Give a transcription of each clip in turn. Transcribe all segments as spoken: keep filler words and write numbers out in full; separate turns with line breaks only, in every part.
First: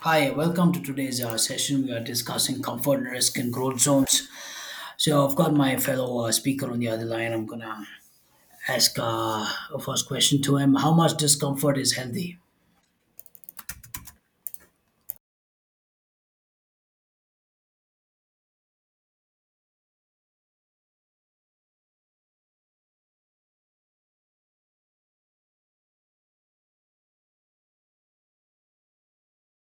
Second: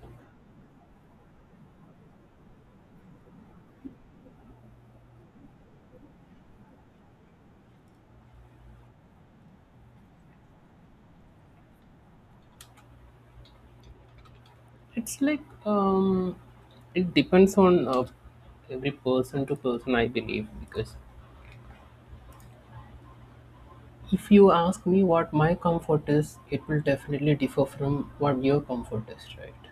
Hi, welcome to today's uh, session. We are discussing comfort risk and growth zones. So, I've got my fellow uh, speaker on the other line. I'm gonna ask uh, a first question to him. How much discomfort is healthy?
It's like, um, it depends on, uh, every person to person, I believe. Because if you ask me what my comfort is, it will definitely differ from what your comfort is, right?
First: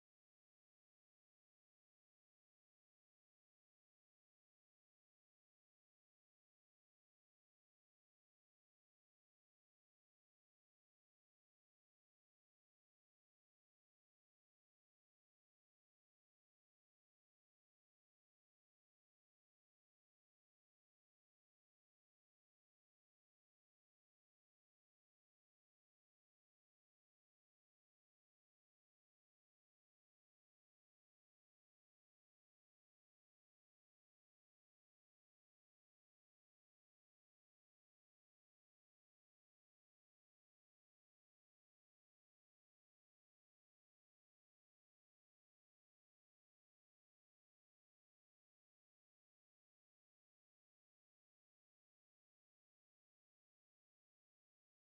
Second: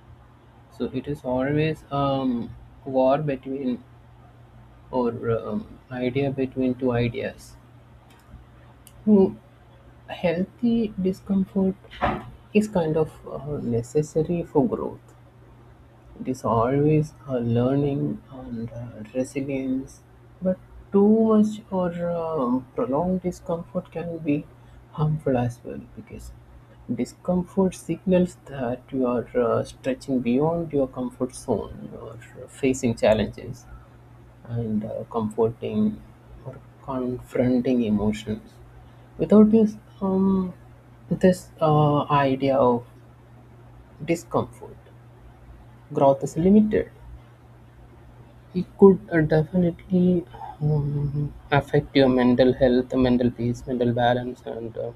So it is always um war between or, um, idea between two ideas. Hmm, Healthy discomfort is kind of uh, necessary for growth. It is always a learning and, uh, resilience, but too much or, um, prolonged discomfort can be harmful as well because discomfort signals that you are, uh, stretching beyond your comfort zone or facing challenges and, uh, comforting or confronting emotions without this um, this uh, idea of discomfort, growth is limited. It could, uh, definitely, um, affect your mental health, mental peace, mental balance, and, uh,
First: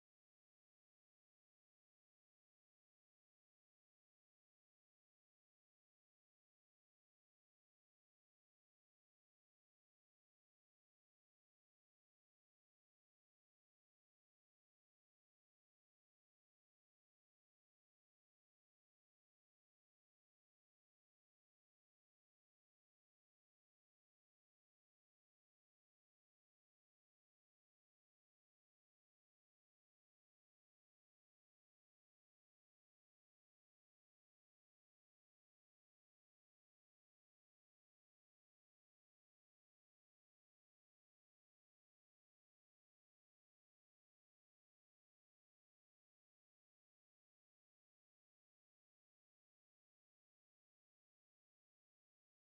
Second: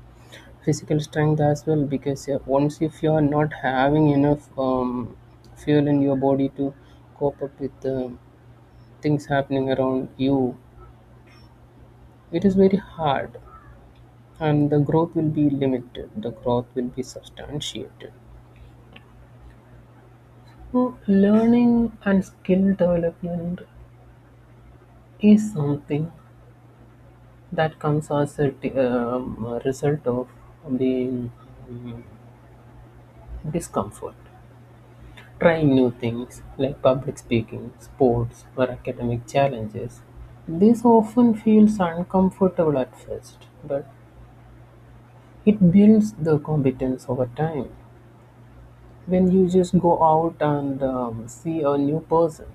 physical strength as well. Because, uh, once if you are not having enough, um, fuel in your body to cope up with, uh, things happening around you, it is very hard, and the growth will be limited. The growth will be substantiated. So learning and skill development is something that comes as a di- um, a result of being, um, discomfort. Trying new things like public speaking, sports, or academic challenges. This often feels uncomfortable at first, but it builds the competence over time. When you just go out and, um, see a new person,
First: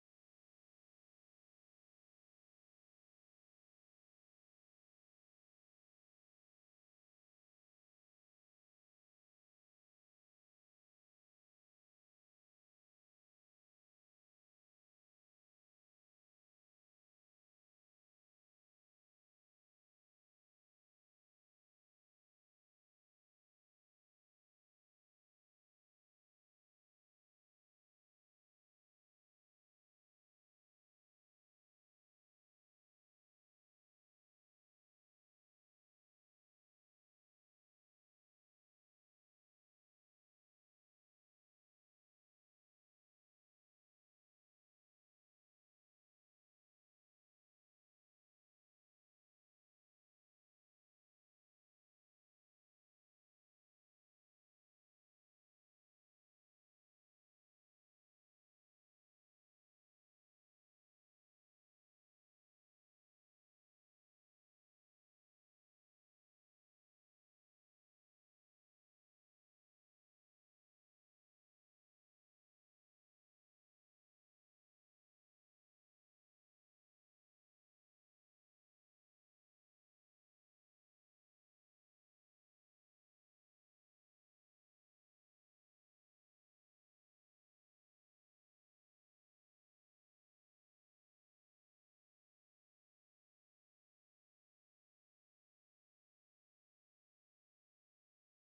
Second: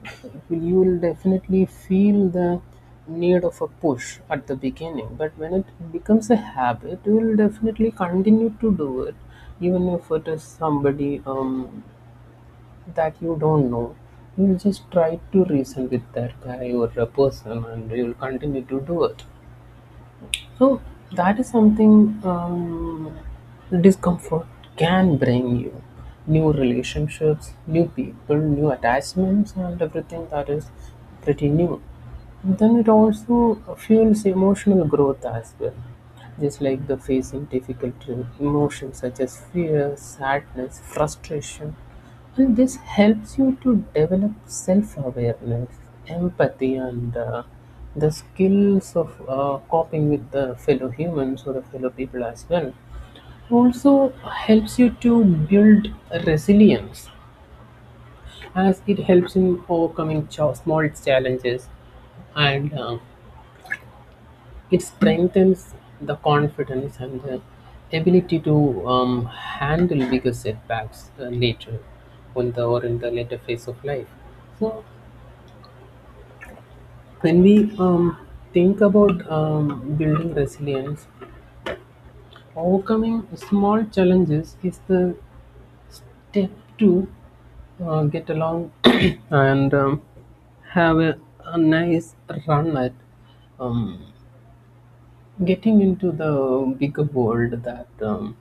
you will definitely feel the need of a push at the beginning. But when it becomes a habit, you will definitely continue to do it, even if it is somebody, um, that you don't know. You'll just try to reason with that guy or a person, and you'll continue to do it. So that is something, um, discomfort can bring you new relationships, new people, new attachments, and everything that is pretty new. Then it also fuels emotional growth as well, just like the facing difficult emotions such as fear, sadness, frustration. And this helps you to develop self awareness, empathy, and, uh, the skills of, uh, coping with the fellow humans or the fellow people as well. Also helps you to build resilience as it helps in overcoming ch- small challenges and, um, it strengthens the confidence and the ability to, um, handle bigger setbacks, uh, later on the or in the later phase of life. So when we, um, think about, um, building resilience, overcoming small challenges is the step to, uh, get along and, um, have a, a nice run at, um, getting into the bigger world that, um,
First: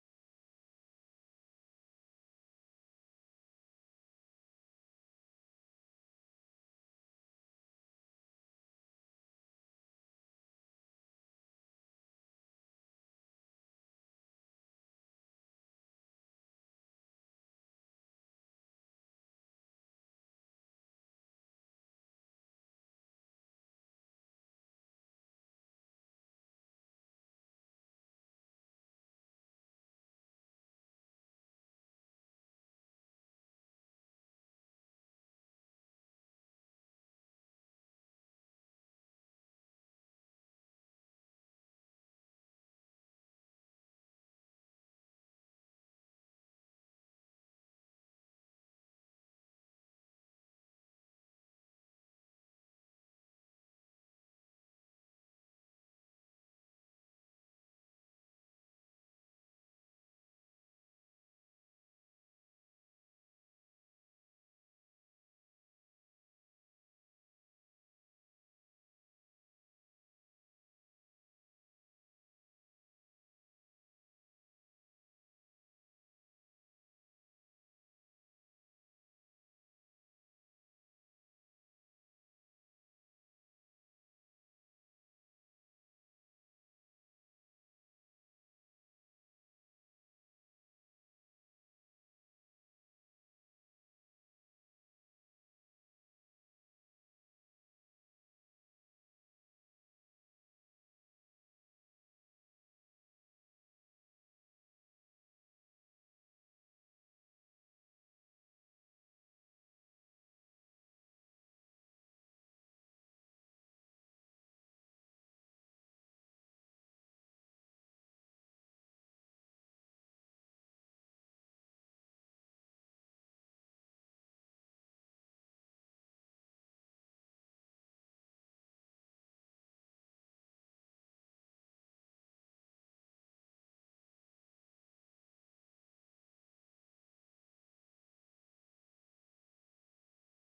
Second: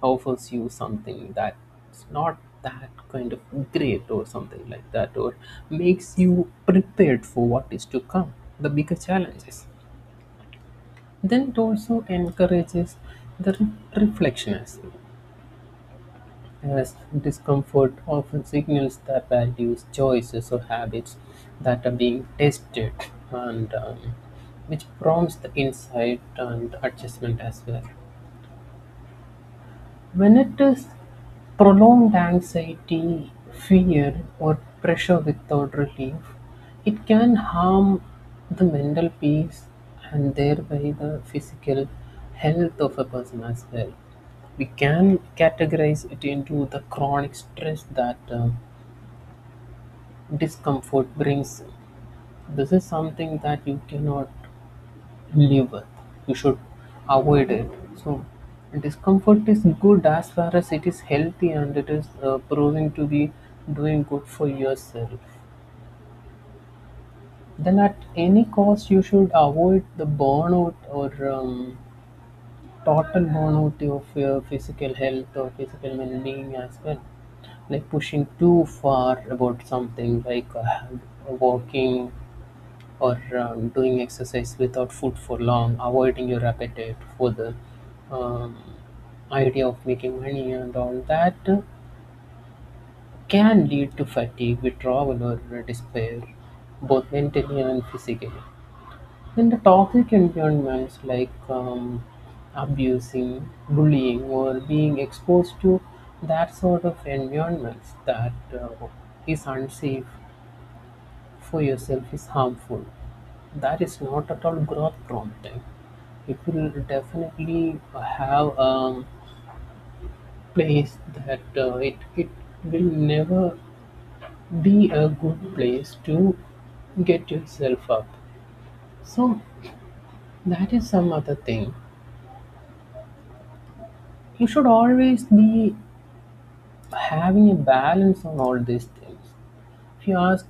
offers you something that's not that kind of great or something like that, or makes you prepared for what is to come, the bigger challenges. Then it also encourages the re- reflection as well, as discomfort often signals the values, choices, or habits that are being tested and, um, which prompts the insight and adjustment as well. When it is prolonged anxiety, fear, or pressure without relief, it can harm the mental peace and thereby the physical health of a person as well. We can categorize it into the chronic stress that, uh, discomfort brings. This is something that you cannot liver. You should avoid it. So, discomfort is good as far as it is healthy and it is, uh, proving to be doing good for yourself. Then, at any cost, you should avoid the burnout or, um, total burnout of your physical health or physical well being as well, like pushing too far about something like, uh, walking or, um, doing exercise without food for long, avoiding your appetite for the, um, idea of making money and all that can lead to fatigue, withdrawal, or despair, both mentally and physically. Then the toxic environments like, um, abusing, bullying, or being exposed to that sort of environments that, uh, is unsafe for yourself is harmful. That is not at all growth prompting. It will definitely have a place that, uh, it, it will never be a good place to get yourself up. So, that is some other thing. You should always be having a balance on all these things. If you ask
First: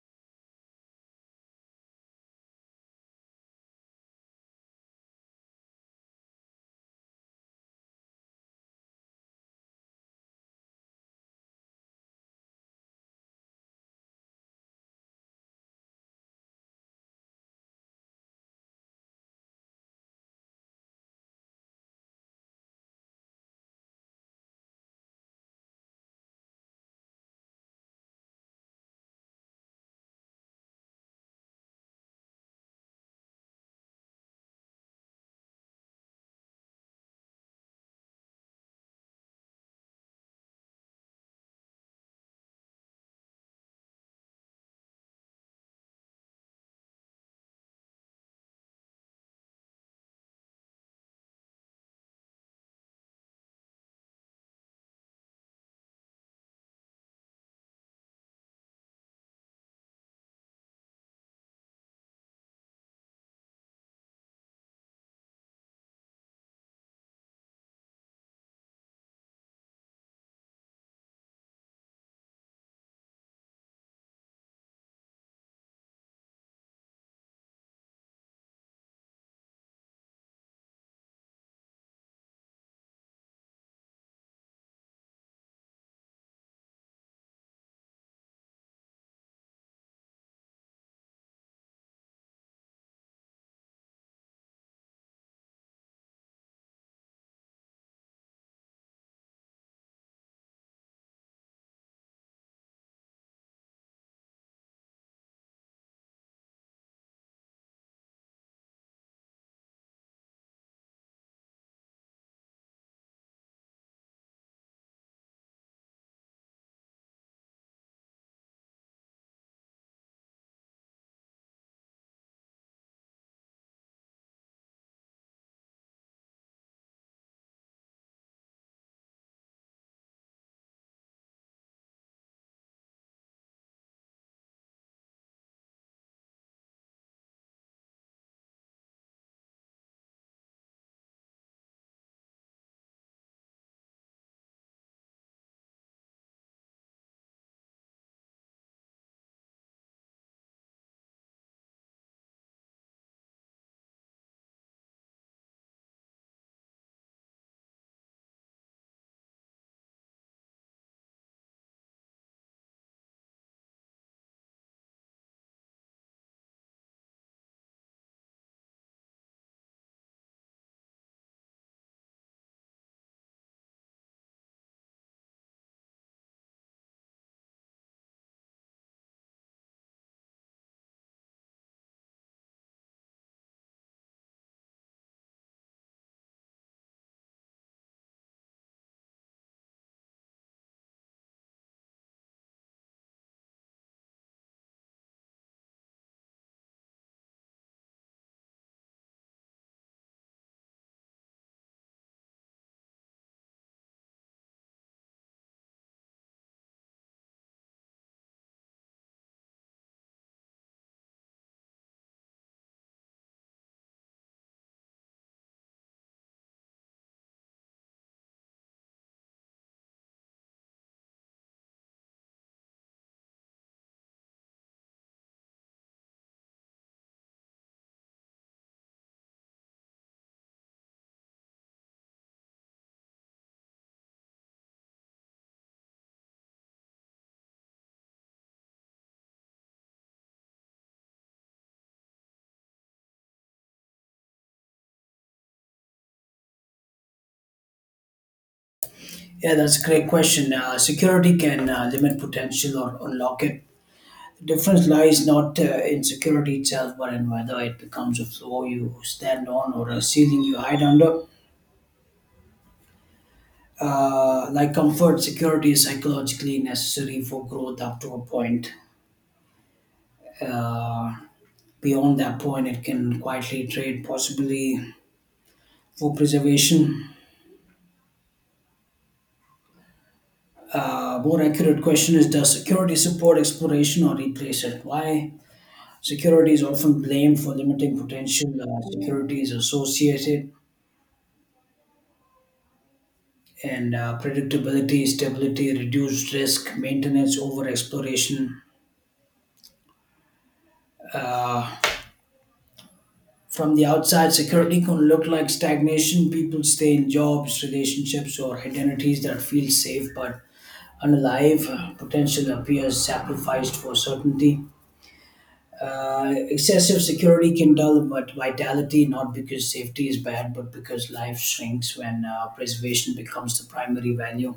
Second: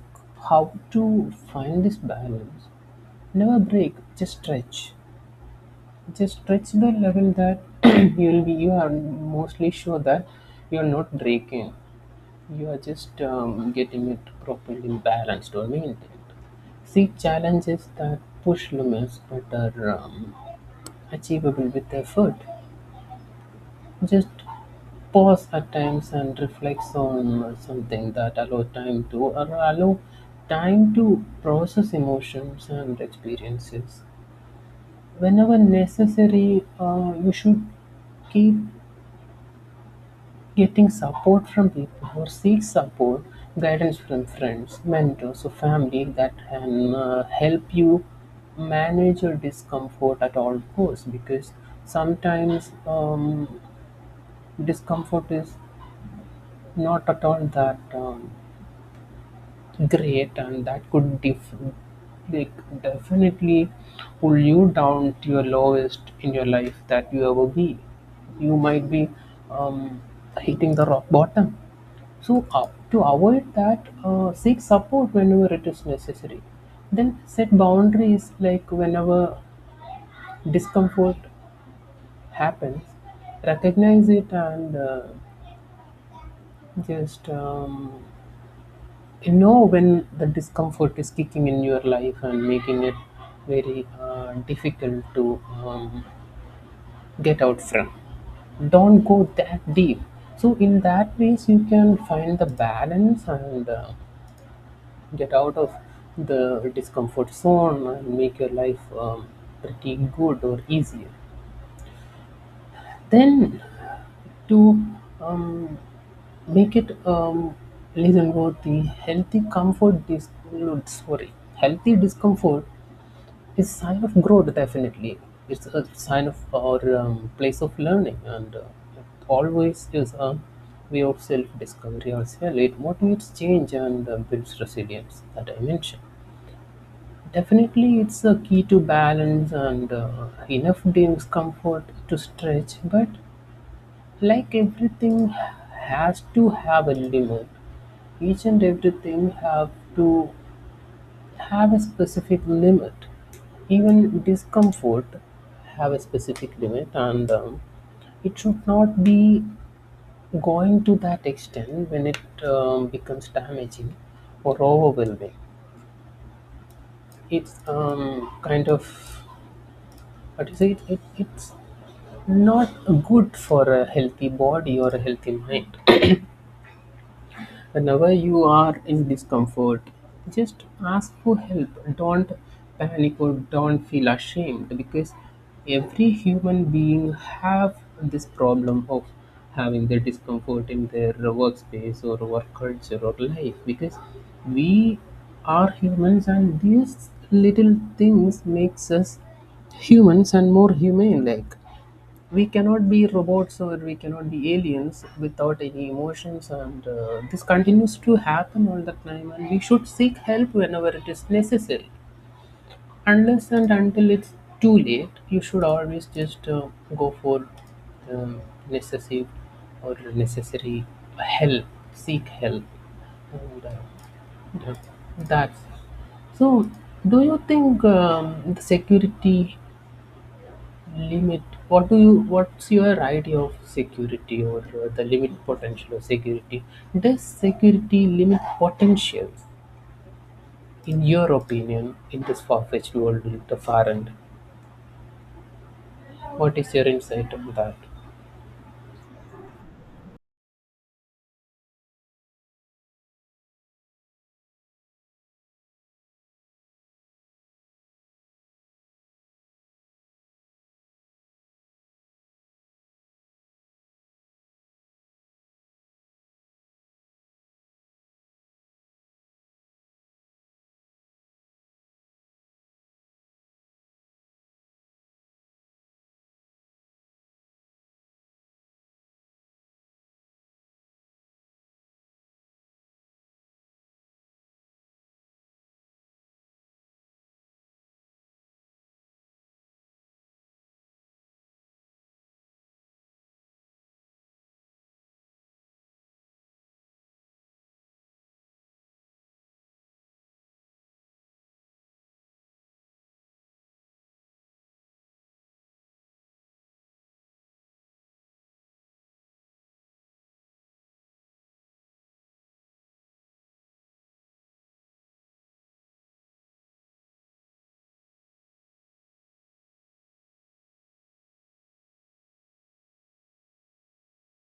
how to find this balance, never break, just stretch. Just stretch the level that you'll be you are mostly sure that you're not breaking. You are just, um, getting it properly balanced or maintained. See challenges that push limits but are, um, achievable with effort. Just pause at times and reflect on something that allow time to or allow time to process emotions and experiences. Whenever necessary, uh, you should keep getting support from people or seek support, guidance from friends, mentors, or family that can, uh, help you manage your discomfort at all costs because sometimes, um, discomfort is not at all that. Um, great, and that could def- like definitely pull you down to your lowest in your life that you ever be you might be, um, hitting the rock bottom. So, uh, to avoid that, uh, seek support whenever it is necessary. Then set boundaries, like whenever discomfort happens, recognize it and, uh, just, um, you know when the discomfort is kicking in your life and making it very, uh, difficult to, um, get out from. Don't go that deep. So in that ways you can find the balance and, uh, get out of the discomfort zone and make your life, um, pretty good or easier. Then to, um, make it, um, listen worthy, healthy comfort dis- no, sorry healthy discomfort is sign of growth. Definitely it's a sign of our, um, place of learning and, uh, it always is a way of self-discovery as well. It motivates change and, uh, builds resilience that I mentioned. Definitely it's a key to balance and, uh, enough discomfort to stretch. But like everything has to have a limit, each and everything have to have a specific limit. Even discomfort have a specific limit, and, um, it should not be going to that extent when it, um, becomes damaging or overwhelming. It's, um, kind of what is it? It it's not good for a healthy body or a healthy mind. Whenever you are in discomfort, just ask for help. Don't panic or don't feel ashamed because every human being have this problem of having their discomfort in their workspace or work culture or life because we are humans and these little things makes us humans and more humane, like we cannot be robots or we cannot be aliens without any emotions, and, uh, this continues to happen all the time and we should seek help whenever it is necessary, unless and until it's too late. You should always just, uh, go for, um, necessary or necessary help, seek help and, uh, yeah, that's so. Do you think, um, the security limit. What do you? What's your idea of security or, uh, the limit potential of security? Does security limit potential? In your opinion, in this far-fetched world, with the far end, what is your insight on that?
Yeah, that's a great question. Uh, security can uh, limit potential or unlock it. The difference lies not uh, in security itself, but in whether it becomes a floor you stand on or a ceiling you hide under. Uh, like comfort, security is psychologically necessary for growth up to a point. Beyond that point, it can quietly trade, possibly for preservation. Uh, more accurate question is, does security support exploration or replace it? Why? Security is often blamed for limiting potential. Uh, security is associated and uh, predictability, stability, reduced risk, maintenance over exploration. From the outside, security can look like stagnation. People stay in jobs, relationships, or identities that feel safe, but unalive, potential appears sacrificed for certainty. Uh, excessive security can dull but vitality, not because safety is bad, but because life shrinks when uh, preservation becomes the primary value.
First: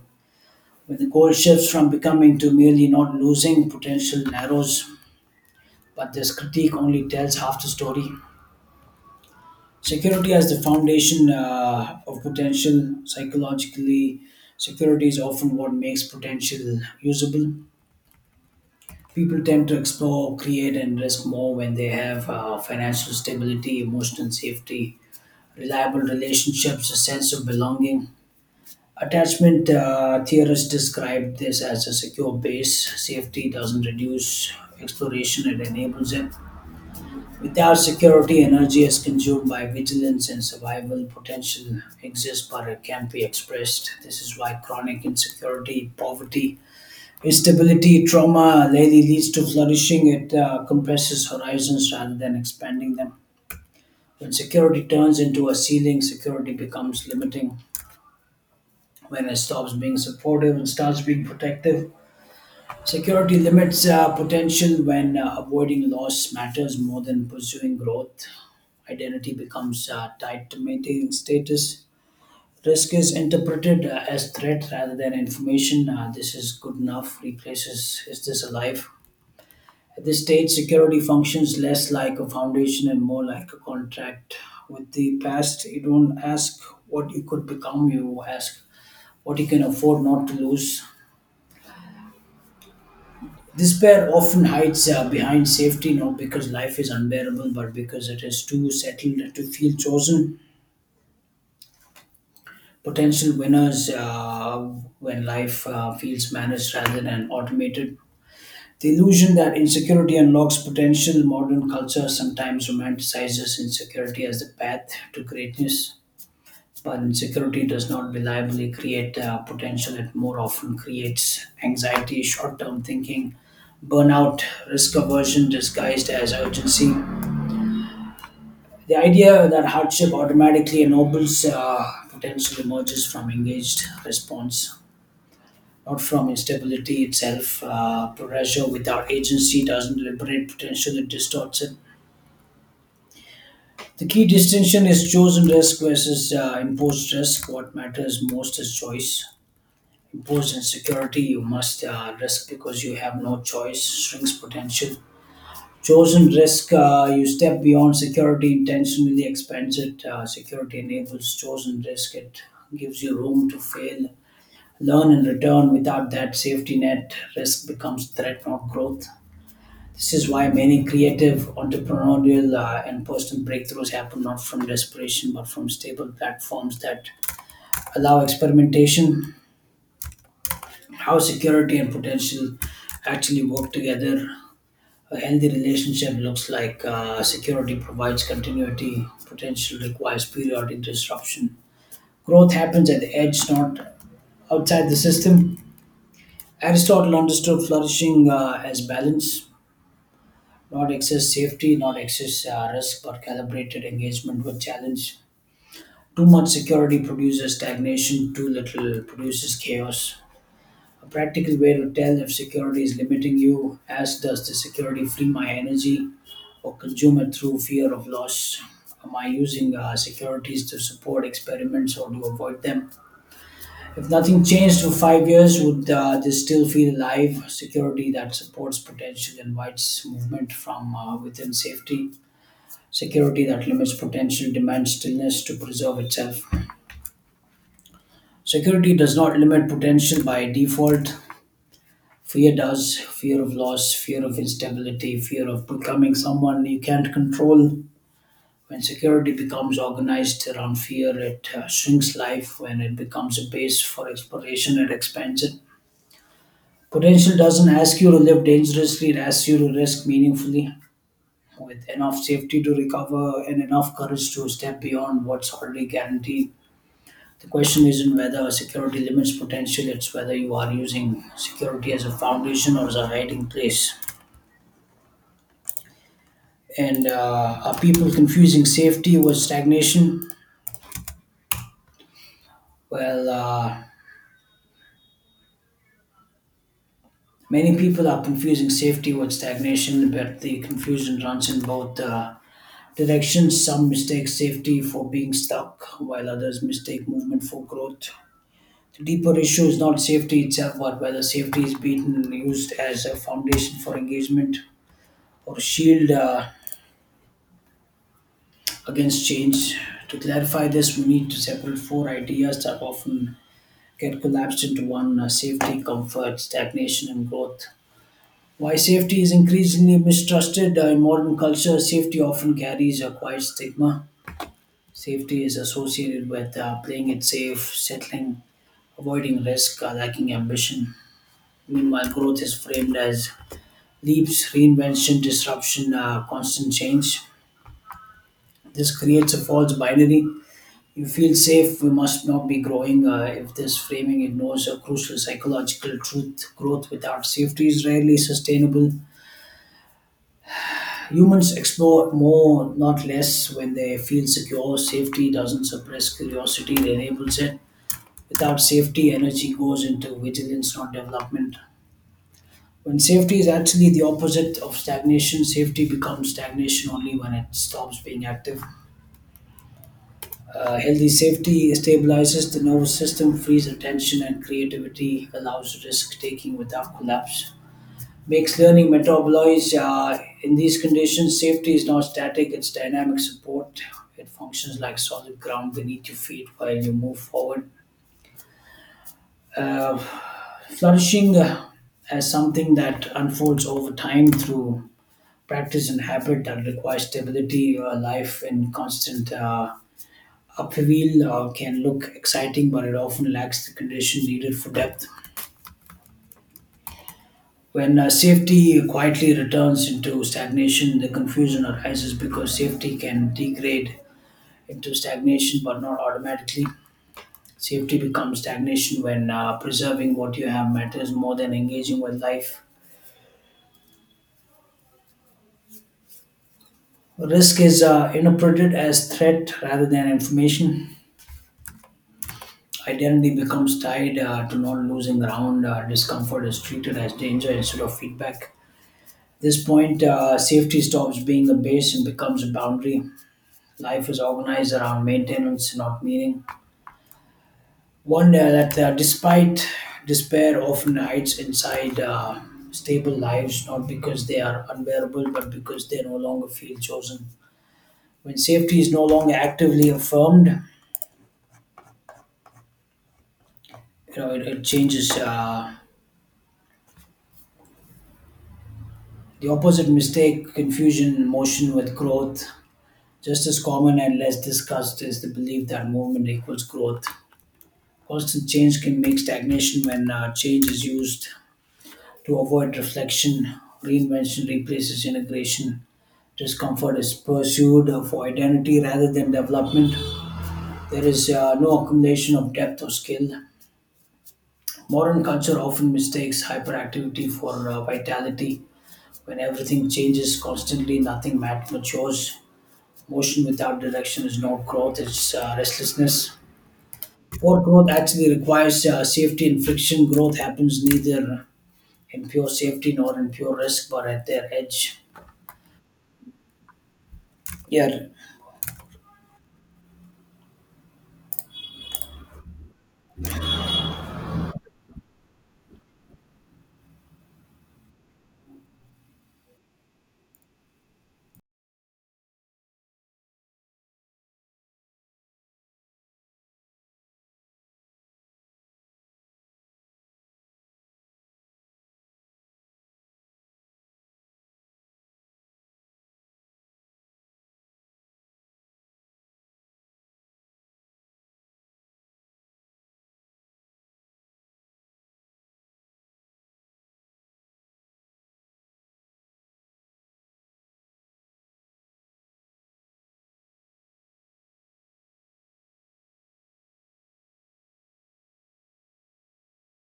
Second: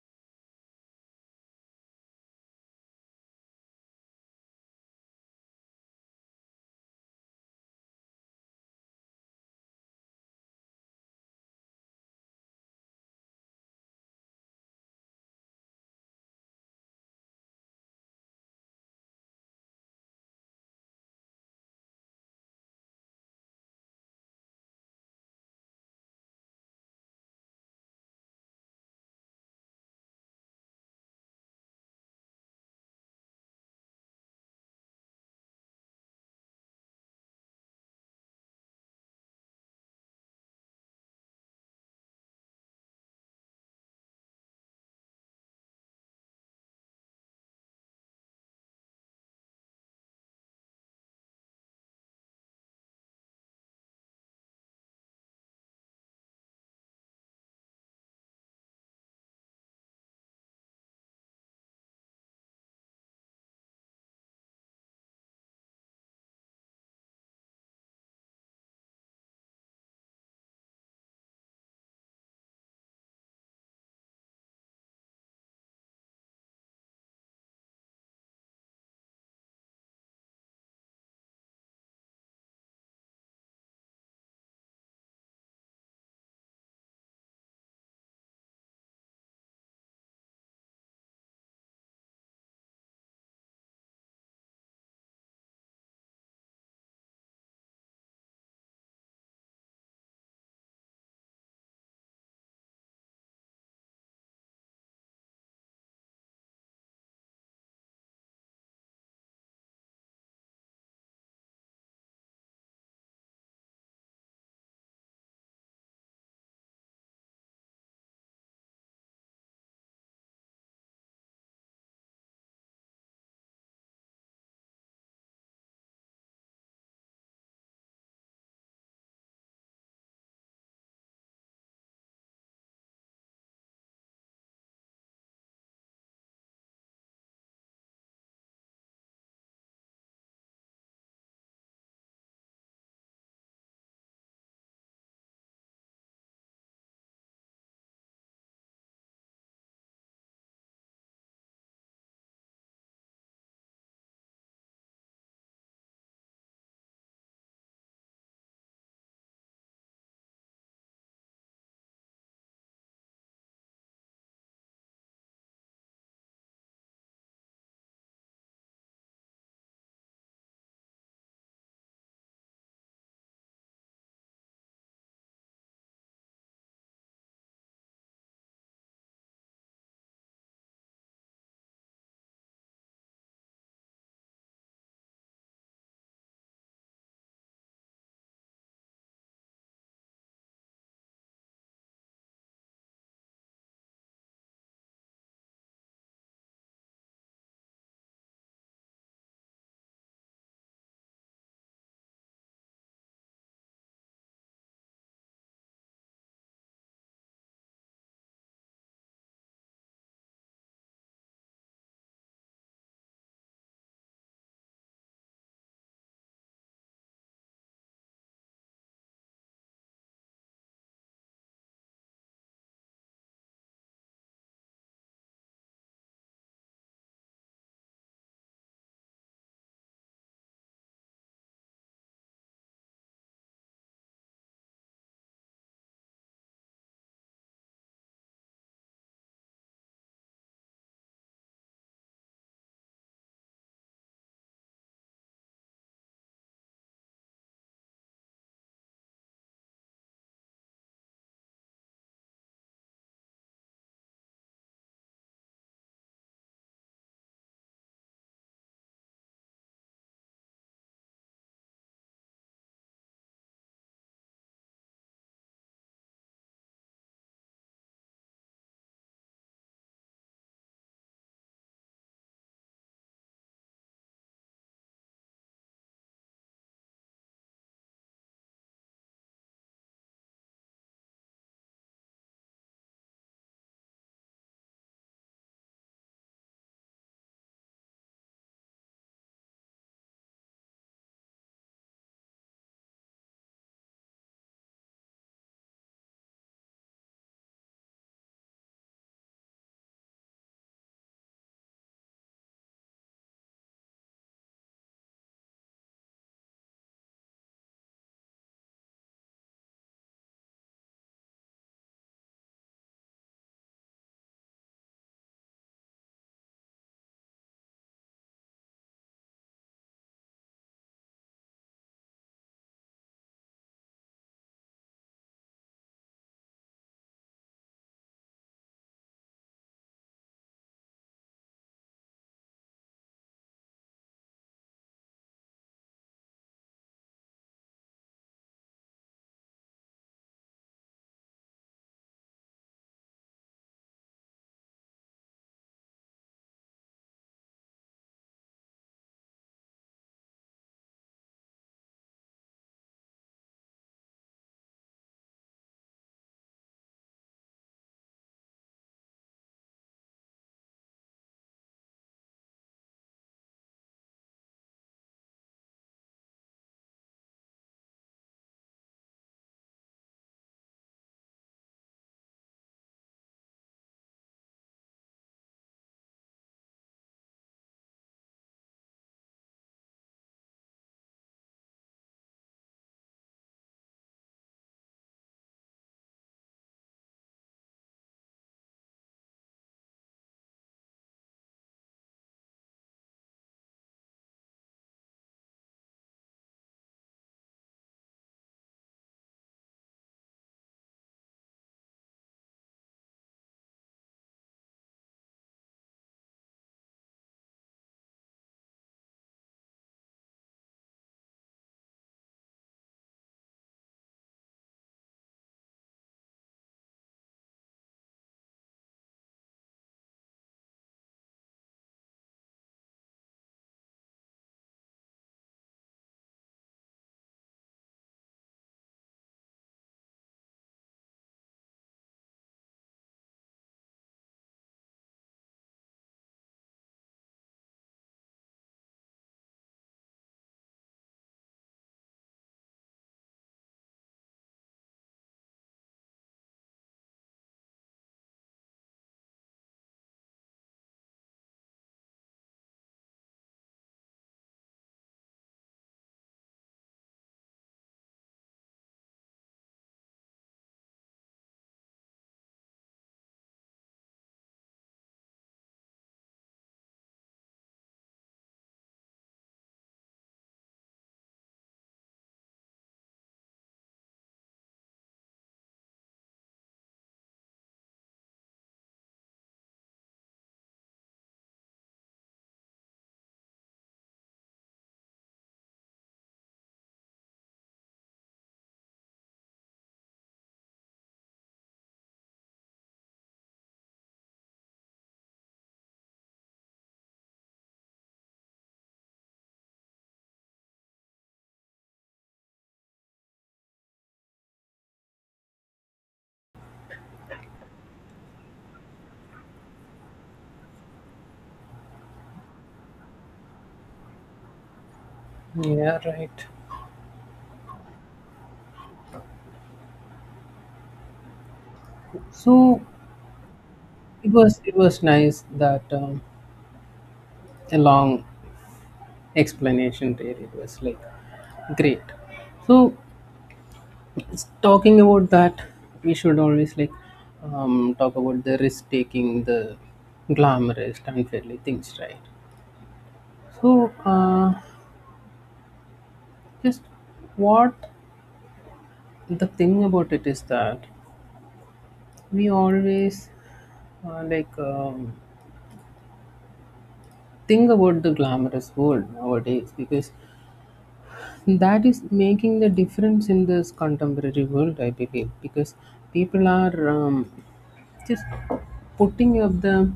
When the goal shifts from becoming to merely not losing, potential narrows. But this critique only tells half the story. Security as the foundation uh, of potential. Psychologically, security is often what makes potential usable. People tend to explore, create, and risk more when they have uh, financial stability, emotional safety, reliable relationships, a sense of belonging. Attachment uh, theorists describe this as a secure base. Safety doesn't reduce exploration, it enables it. Without security, energy is consumed by vigilance and survival. Potential exists, but it can't be expressed. This is why chronic insecurity, poverty, instability, trauma rarely leads to flourishing. It uh, compresses horizons rather than expanding them. When security turns into a ceiling, security becomes limiting. When it stops being supportive and starts being protective, security limits uh, potential. When uh, avoiding loss matters more than pursuing growth, identity becomes uh, tied to maintaining status. Risk is interpreted uh, as threat rather than information. Uh, this is good enough replaces is this alive? The state security functions less like a foundation and more like a contract with the past. You don't ask what you could become, you ask what you can afford not to lose. Despair often hides uh, behind safety, not because life is unbearable, but because it is too settled to feel chosen. Potential winners uh, when life uh, feels managed rather than automated. The illusion that insecurity unlocks potential, modern culture sometimes romanticizes insecurity as the path to greatness, but insecurity does not reliably create uh, potential. It more often creates anxiety, short term thinking, burnout, risk aversion disguised as urgency. The idea that hardship automatically ennobles uh, potential emerges from engaged response, not from instability itself. Uh, pressure without agency doesn't liberate potential, it distorts it. The key distinction is chosen risk versus uh, imposed risk. What matters most is choice. Imposed insecurity, you must uh, risk because you have no choice, shrinks potential. Chosen risk, uh, you step beyond security, intentionally expands it. Uh, security enables chosen risk, it gives you room to fail, learn, and return. Without that safety net, risk becomes threat, not growth. This is why many creative, entrepreneurial, uh, and personal breakthroughs happen not from desperation but from stable platforms that allow experimentation, how security and potential actually work together. A healthy relationship looks like uh, security provides continuity, potential requires periodic disruption. Growth happens at the edge, not outside the system. Aristotle understood flourishing uh, as balance, not excess safety, not excess uh, risk, but calibrated engagement with challenge. Too much security produces stagnation, too little produces chaos. A practical way to tell if security is limiting you, as does the security free my energy or consume it through fear of loss? Am I using uh, securities to support experiments or to avoid them? If nothing changed for five years, would uh, this still feel alive? Security that supports potential invites movement from uh, within safety. Security that limits potential demands stillness to preserve itself. Security does not limit potential by default. Fear does. Fear of loss, fear of instability, fear of becoming someone you can't control. When security becomes organized around fear, it uh, shrinks life. When it becomes a base for exploration, it expands it. Potential doesn't ask you to live dangerously, it asks you to risk meaningfully with enough safety to recover and enough courage to step beyond what's already guaranteed. The question isn't whether a security limits potential, it's whether you are using security as a foundation or as a hiding place. And uh, are people confusing safety with stagnation? Well, uh, many people are confusing safety with stagnation, but the confusion runs in both uh, directions. Some mistake safety for being stuck, while others mistake movement for growth. The deeper issue is not safety itself, but whether safety is beaten and used as a foundation for engagement or shield. Uh, against change. To clarify this, we need to separate four ideas that often get collapsed into one: uh, safety, comfort, stagnation, and growth. Why safety is increasingly mistrusted uh, in modern culture, safety often carries a quiet stigma. Safety is associated with uh, playing it safe, settling, avoiding risk, uh, lacking ambition. Meanwhile, growth is framed as leaps, reinvention, disruption, uh, constant change. This creates a false binary. You feel safe, we must not be growing. Uh, if this framing ignores a crucial psychological truth, growth without safety is rarely sustainable. Humans explore more, not less, when they feel secure. Safety doesn't suppress curiosity, it enables it. Without safety, energy goes into vigilance, not development. When safety is actually the opposite of stagnation, safety becomes stagnation only when it stops being active. Uh, healthy safety stabilizes the nervous system, frees attention and creativity, allows risk taking without collapse, makes learning metabolize. Uh, in these conditions, safety is not static, it's dynamic support. It functions like solid ground beneath your feet while you move forward. Uh, Flourishing uh, as something that unfolds over time through practice and habit that requires stability, a life in constant. Uh, upheaval uh, can look exciting, but it often lacks the condition needed for depth. When uh, safety quietly returns into stagnation, the confusion arises because safety can degrade into stagnation, but not automatically. Safety becomes stagnation when uh, preserving what you have matters more than engaging with life. Risk is uh, interpreted as threat rather than information. Identity becomes tied uh, to not losing ground. Uh, discomfort is treated as danger instead of feedback. This point, uh, safety stops being a base and becomes a boundary. Life is organized around maintenance, not meaning. One uh, that, uh, despite despair, often hides inside uh, stable lives, not because they are unbearable, but because they no longer feel chosen. When safety is no longer actively affirmed, you know, it, it changes. Uh, the opposite mistake, confusion, motion with growth. Just as common and less discussed is the belief that movement equals growth. Constant change can make stagnation when uh, change is used to avoid reflection. Reinvention replaces integration. Discomfort is pursued for identity rather than development. There is uh, no accumulation of depth or skill. Modern culture often mistakes hyperactivity for uh, vitality. When everything changes constantly, nothing mat- matures. Motion without direction is not growth, it's uh, restlessness. Poor growth actually requires uh, safety and friction. Growth happens neither in pure safety nor in pure risk, but at their edge.
Yeah, right.
Yeah,
So, it was it was nice that, um, a long explanation there. It was like great. So talking about that, we should always like, um, talk about the risk taking, the glamorous, unfairly things, right? So, uh, just what the thing about it is that we always, uh, like, um, think about the glamorous world nowadays because that is making the difference in this contemporary world, I believe, because people are, um, just putting up the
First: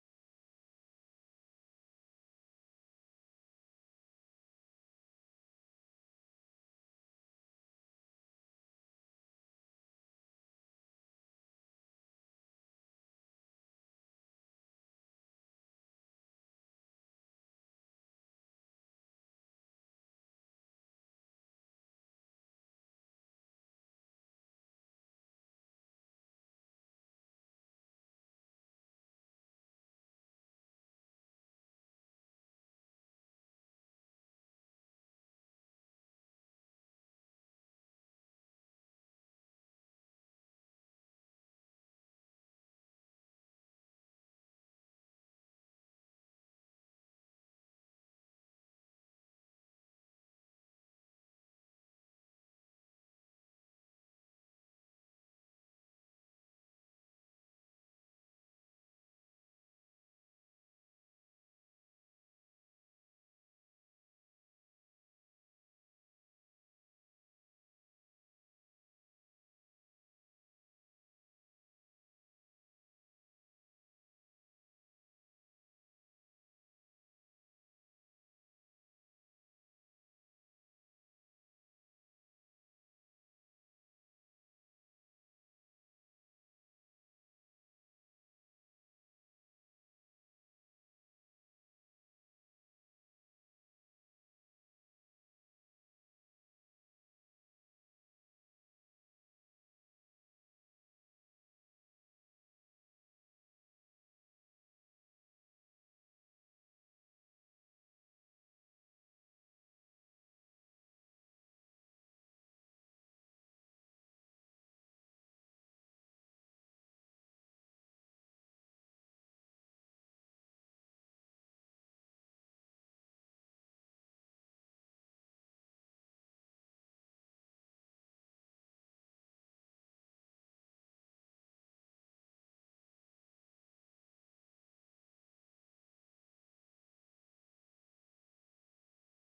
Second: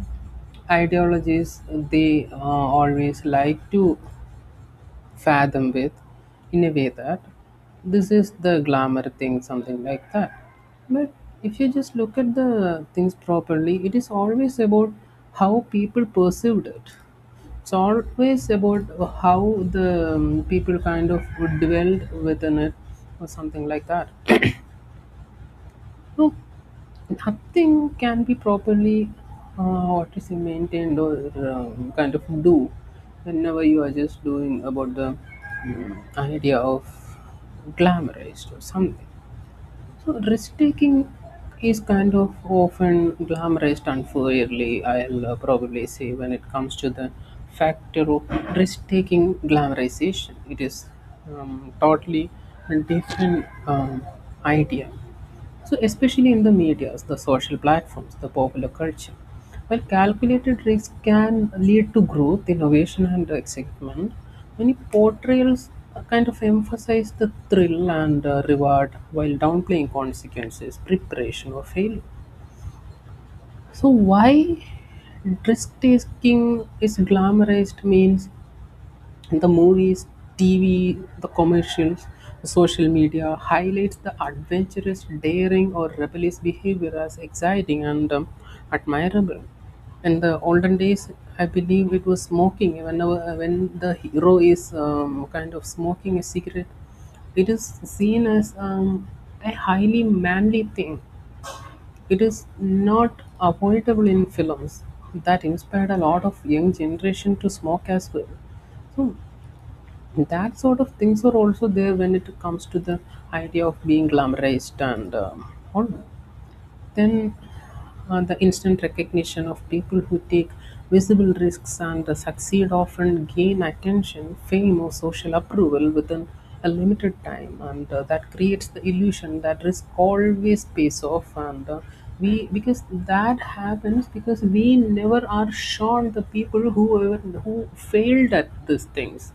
ideologies they, uh, always like to fathom with, in a way that this is the glamour thing, something like that. But if you just look at the things properly, it is always about how people perceived it. It's always about how the, um, people kind of dwelled within it or something like that. No, nothing can be properly, uh, what is it, maintained or, um, kind of do whenever you are just doing about the, mm, idea of glamorized or something. So risk taking is kind of often glamorized unfairly, I'll, uh, probably say. When it comes to the factor of risk taking glamorization, it is, um, totally a different, um, idea. So, especially in the medias, the social platforms, the popular culture, while calculated risk can lead to growth, innovation, and excitement, many portrayals, uh, kind of emphasize the thrill and, uh, reward while downplaying consequences, preparation, or failure. So, why risk taking is glamorized means the movies, T V, the commercials, social media highlights the adventurous, daring, or rebellious behavior as exciting and, um, admirable. In the olden days, I believe it was smoking. Whenever when the hero is, um, kind of smoking a cigarette, it is seen as, um, a highly manly thing. It is not avoidable in films that inspired a lot of young generation to smoke as well. So that sort of things are also there when it comes to the idea of being glamorized and, um, all. Then, uh, the instant recognition of people who take visible risks and succeed often gain attention, fame, or social approval within a limited time, and, uh, that creates the illusion that risk always pays off. And, uh, we because that happens because we never are sure the people who who failed at these things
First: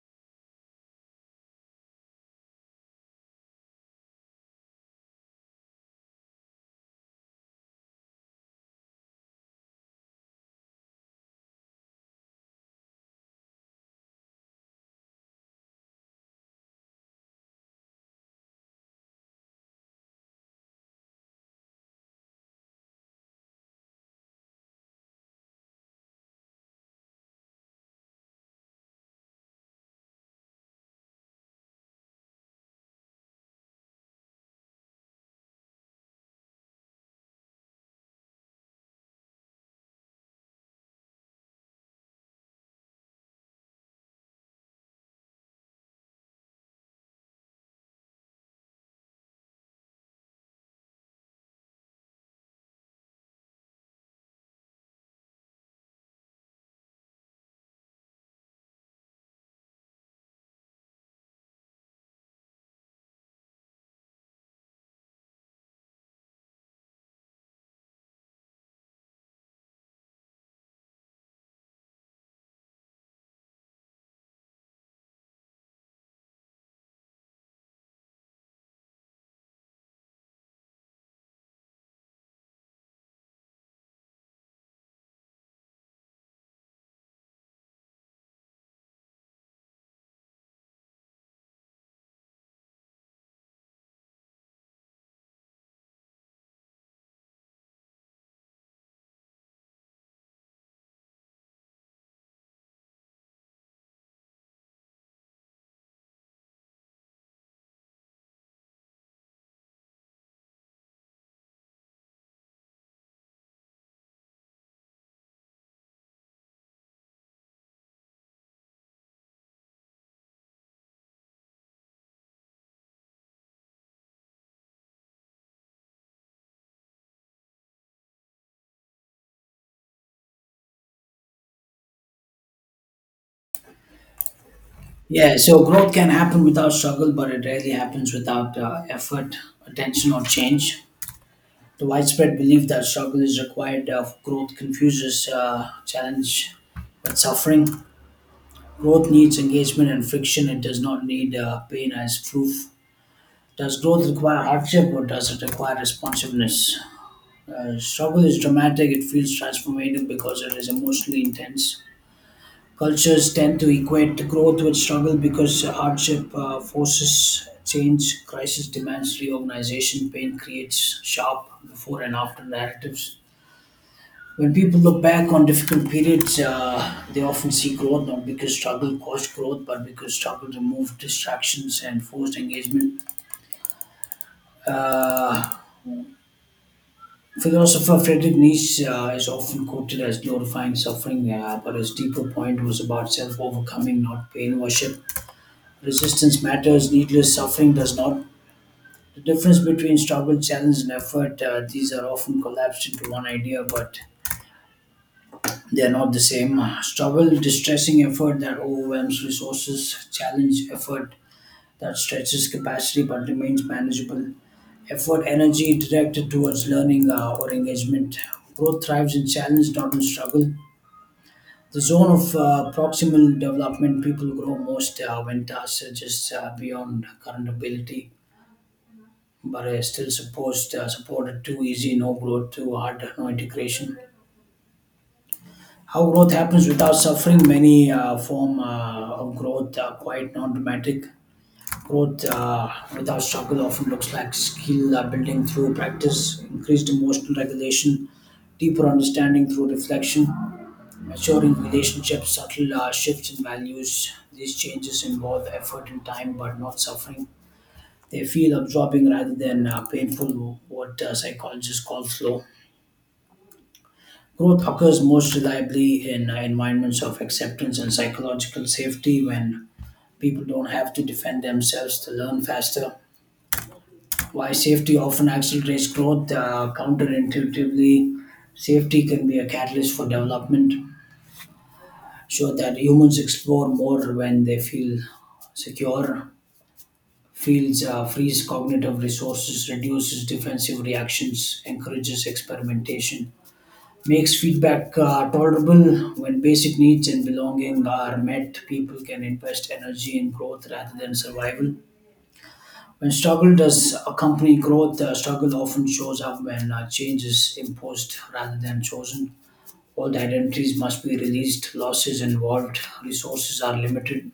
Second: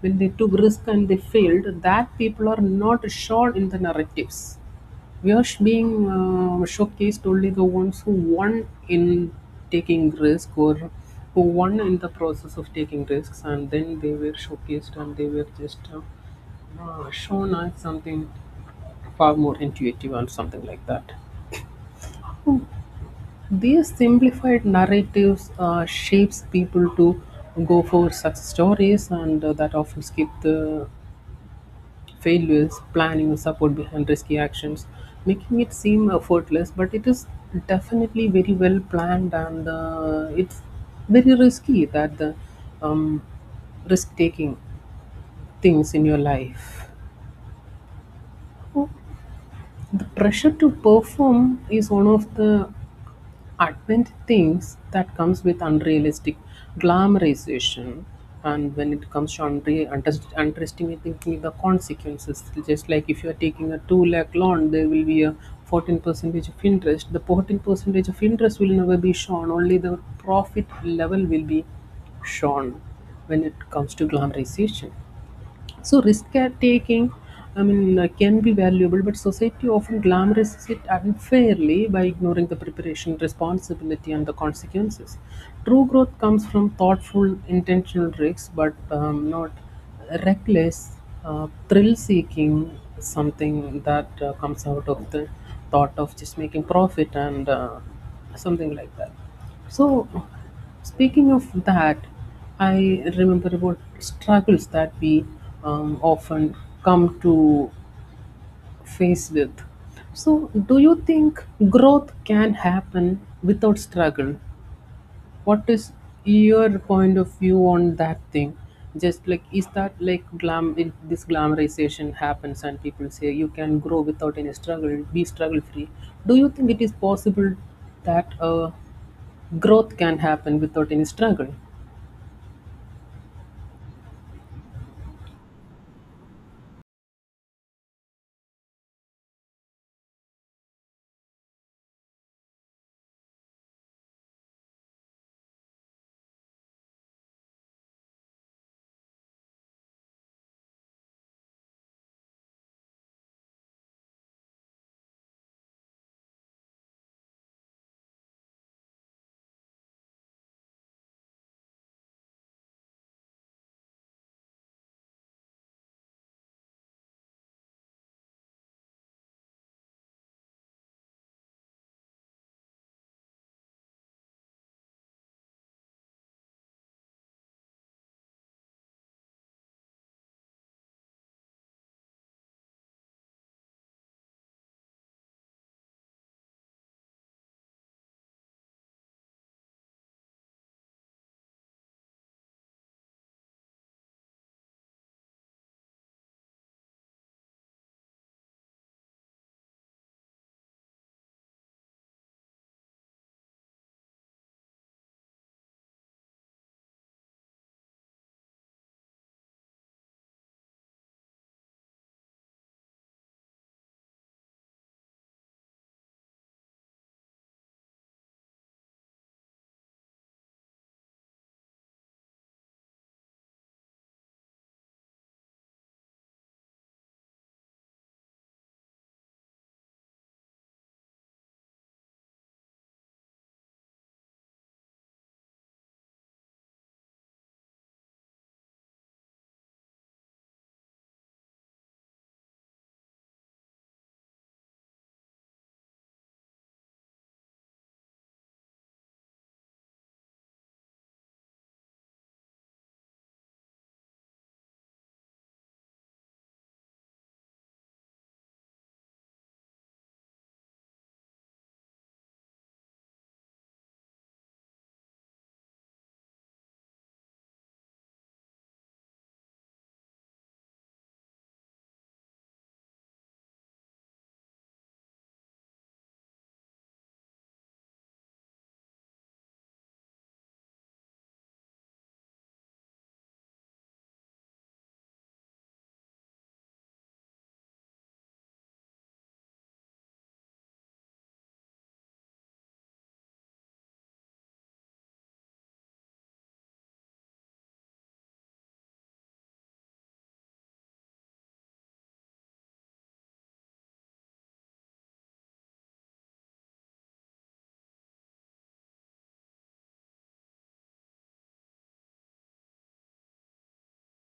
when they took risk and they failed, that people are not shown in the narratives. We are being, uh, showcased only the ones who won in taking risk or who won in the process of taking risks and then they were showcased and they were just, uh, uh, shown as something far more intuitive and something like that. These simplified narratives, uh, shapes people to go for success stories and, uh, that often skip the failures, planning, and support behind risky actions, making it seem effortless. But it is definitely very well planned, and, uh, it's very risky that the, um, risk-taking things in your life. Oh, the pressure to perform is one of the advent thinks that comes with unrealistic glamorization, and when it comes to unre- underst- underestimating the consequences, just like if you are taking a two lakh loan, there will be a fourteen percentage of interest. The fourteen percentage of interest will never be shown, only the profit level will be shown when it comes to glamorization. So risk taking, I mean, uh, can be valuable, but society often glamorizes it unfairly by ignoring the preparation, responsibility, and the consequences. True growth comes from thoughtful, intentional risks, but, um, not reckless, uh, thrill seeking. Something that, uh, comes out of the thought of just making profit and, uh, something like that. So, speaking of that, I remember about struggles that we, um, often come to face with. So, do you think growth can happen without struggle? What is your point of view on that thing? Just like, is that like glam? If this glamorization happens and people say you can grow without any struggle, be struggle free. Do you think it is possible that, uh, growth can happen without any struggle?
yeah. So growth can happen without struggle, but it rarely happens without uh, effort, attention, or change. The widespread belief that struggle is required uh, for growth confuses uh, challenge with suffering. Growth needs engagement and friction. It does not need uh, pain as proof. Does growth require hardship or does it require responsiveness? Uh, struggle is dramatic. It feels transformative because it is emotionally intense. Cultures tend to equate growth with struggle because hardship uh, forces change, crisis demands reorganization, pain creates sharp before and after narratives. When people look back on difficult periods, uh, they often see growth not because struggle caused growth, but because struggle removed distractions and forced engagement. Uh, Philosopher Friedrich Nietzsche uh, is often quoted as glorifying suffering, uh, but his deeper point was about self overcoming, not pain worship. Resistance matters, needless suffering does not. The difference between struggle, challenge, and effort, uh, these are often collapsed into one idea, but they are not the same. Struggle, distressing effort that overwhelms resources; challenge, effort that stretches capacity but remains manageable; effort, energy directed towards learning uh, or engagement. Growth thrives in challenge, not in struggle. The zone of uh, proximal development, people grow most uh, when tasks are just uh, beyond current ability but I still supposed uh, supported, too easy, no growth, too hard, no integration. How growth happens without suffering, many uh, form uh, of growth are quite non-dramatic. Growth uh, without struggle often looks like skill uh, building through practice, increased emotional regulation, deeper understanding through reflection, maturing relationships, subtle uh, shifts in values. These changes involve effort and time, but not suffering. They feel absorbing rather than uh, painful, what uh, psychologists call slow. Growth occurs most reliably in uh, environments of acceptance and psychological safety when people don't have to defend themselves to learn faster. Why safety often accelerates growth uh, counterintuitively. Safety can be a catalyst for development, so that humans explore more when they feel secure fields, uh, frees cognitive resources, reduces defensive reactions, encourages experimentation, makes feedback uh, tolerable. When basic needs and belonging are met, people can invest energy in growth rather than survival. When struggle does accompany growth, uh, struggle often shows up when uh, change is imposed rather than chosen. Old identities must be released, losses involved, resources are limited.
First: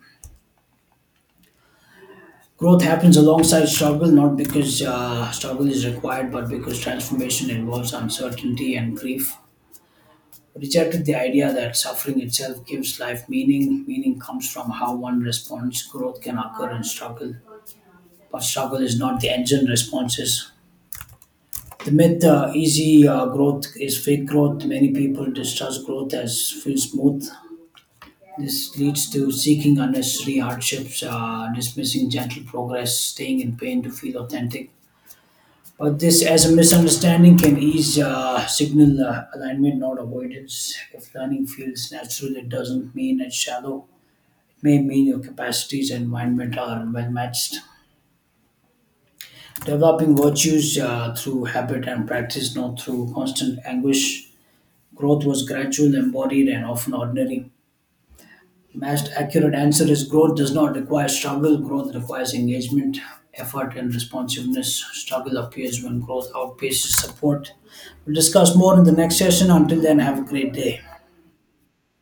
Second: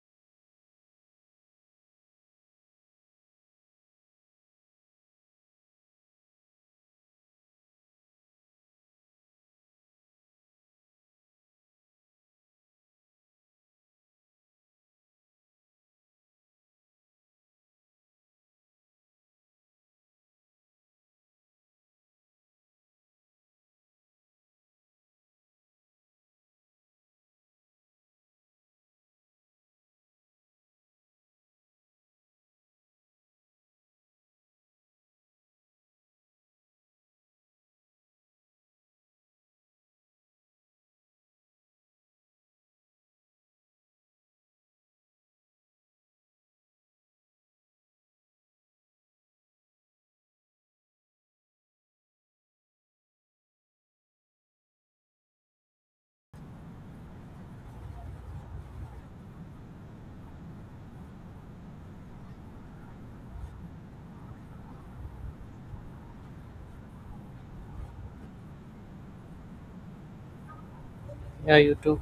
Growth happens alongside struggle, not because uh, struggle is required, but because transformation involves uncertainty and grief. Rejected the idea that suffering itself gives life meaning. Meaning comes from how one responds. Growth can occur in struggle, but struggle is not the engine. Responses. The myth uh, easy uh, growth is fake growth. Many people distrust growth as feel smooth. This leads to seeking unnecessary hardships, uh, dismissing gentle progress, staying in pain to feel authentic. But this, as a misunderstanding, can ease uh, signal uh, alignment, not avoidance. If learning feels natural, it doesn't mean it's shallow. It may mean your capacities and environment are well matched. Developing virtues uh, through habit and practice, not through constant anguish. Growth was gradual, embodied, and often ordinary. Most accurate answer is growth does not require struggle. Growth requires engagement, effort, and responsiveness. Struggle appears when growth outpaces support. We'll discuss more in the next session. Until then, have a great day.
Yeah, you too.